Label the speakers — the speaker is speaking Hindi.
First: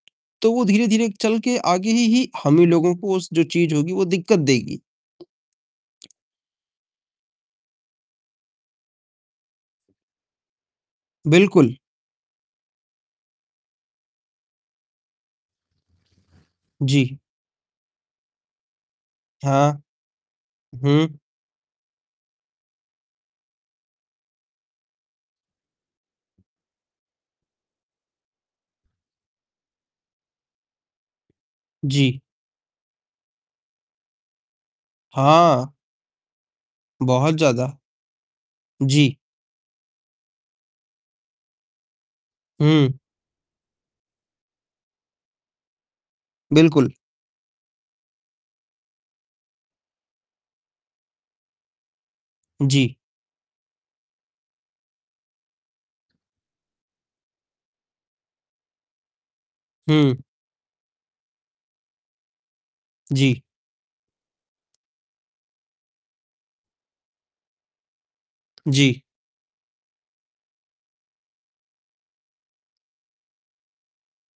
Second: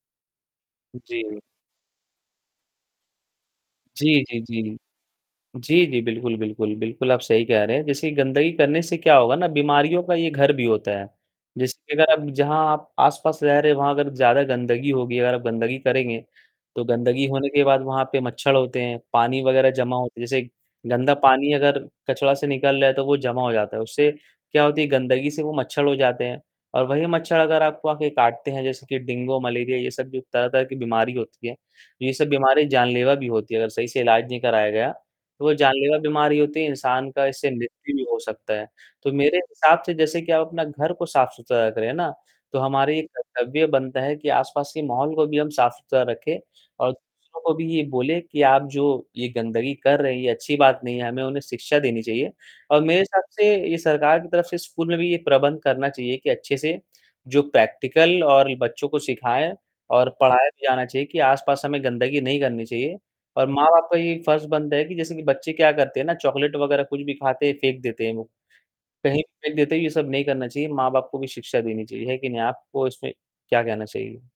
Speaker 1: तो वो धीरे-धीरे चल
Speaker 2: जी।
Speaker 1: के आगे ही ही हमें लोगों को उस जो चीज होगी वो
Speaker 2: जी, जी,
Speaker 1: दिक्कत
Speaker 2: जी।
Speaker 1: देगी।
Speaker 2: जी, जी, बिल्कुल, बिल्कुल। बिल्कुल, आप सही कह रहे हैं। जैसे गंदगी करने से क्या होगा ना बीमारियों का ये घर भी होता है। जैसे
Speaker 1: बिल्कुल।
Speaker 2: कि अगर अब जहाँ आप आसपास रह रहे हैं, वहाँ अगर ज़्यादा गंदगी होगी, अगर आप गंदगी करेंगे, तो
Speaker 1: जी।
Speaker 2: गंदगी होने के बाद वहाँ पर मच्छर होते हैं, पानी वगैरह
Speaker 1: हाँ।
Speaker 2: जमा होते हैं, जैसे गंदा
Speaker 1: हुँ।
Speaker 2: पानी अगर कचरा से निकल रहा है तो वो जमा हो जाता है, उससे क्या होती है, गंदगी से वो मच्छर हो जाते हैं और वही मच्छर अगर आपको आकर काटते हैं जैसे कि डेंगू, मलेरिया ये सब भी तरह-तरह की बीमारी होती है। ये
Speaker 1: जी।
Speaker 2: सब बीमारी जानलेवा भी होती है अगर सही से इलाज नहीं कराया गया, तो वो
Speaker 1: हाँ।
Speaker 2: जानलेवा बीमारी होती है, इंसान का
Speaker 1: बहुत
Speaker 2: इससे
Speaker 1: ज़्यादा।
Speaker 2: मृत्यु भी हो सकता है। तो
Speaker 1: जी।
Speaker 2: मेरे हिसाब से जैसे कि आप अपना घर को साफ-सुथरा रख रहें है ना, तो
Speaker 1: हुँ।
Speaker 2: हमारी कर्तव्य बनता है कि आसपास के माहौल को भी हम साफ-सुथरा रखें
Speaker 1: बिल्कुल।
Speaker 2: और दूसरों को भी ये बोले कि आप जो, ये गंदगी कर रहे है ये अच्छी बात नहीं है, हमें उन्हें शिक्षा देनी चाहिए और
Speaker 1: जी।
Speaker 2: मेरे हिसाब से ये सरकार की तरफ से स्कूल में भी ये प्रबंध करना चाहिए कि अच्छे से जो प्रैक्टिकल और बच्चों को सिखाया और
Speaker 1: हुँ।
Speaker 2: पढ़ाया भी जाना चाहिए कि आसपास हमें गंदगी नहीं करनी चाहिए
Speaker 1: जी।
Speaker 2: और माँ-बाप का ये फ़र्ज बनता है कि जैसे कि बच्चे क्या करते हैं ना चॉकलेट वगैरह कुछ भी खाते हैं, फेंक देते हैं वो,
Speaker 1: जी।
Speaker 2: कहीं फेंक देते हैं ये सब नहीं करना चाहिए, माँ-बाप को भी शिक्षा देनी चाहिए, है कि नहीं? आपको इसमें क्या कहना चाहिए?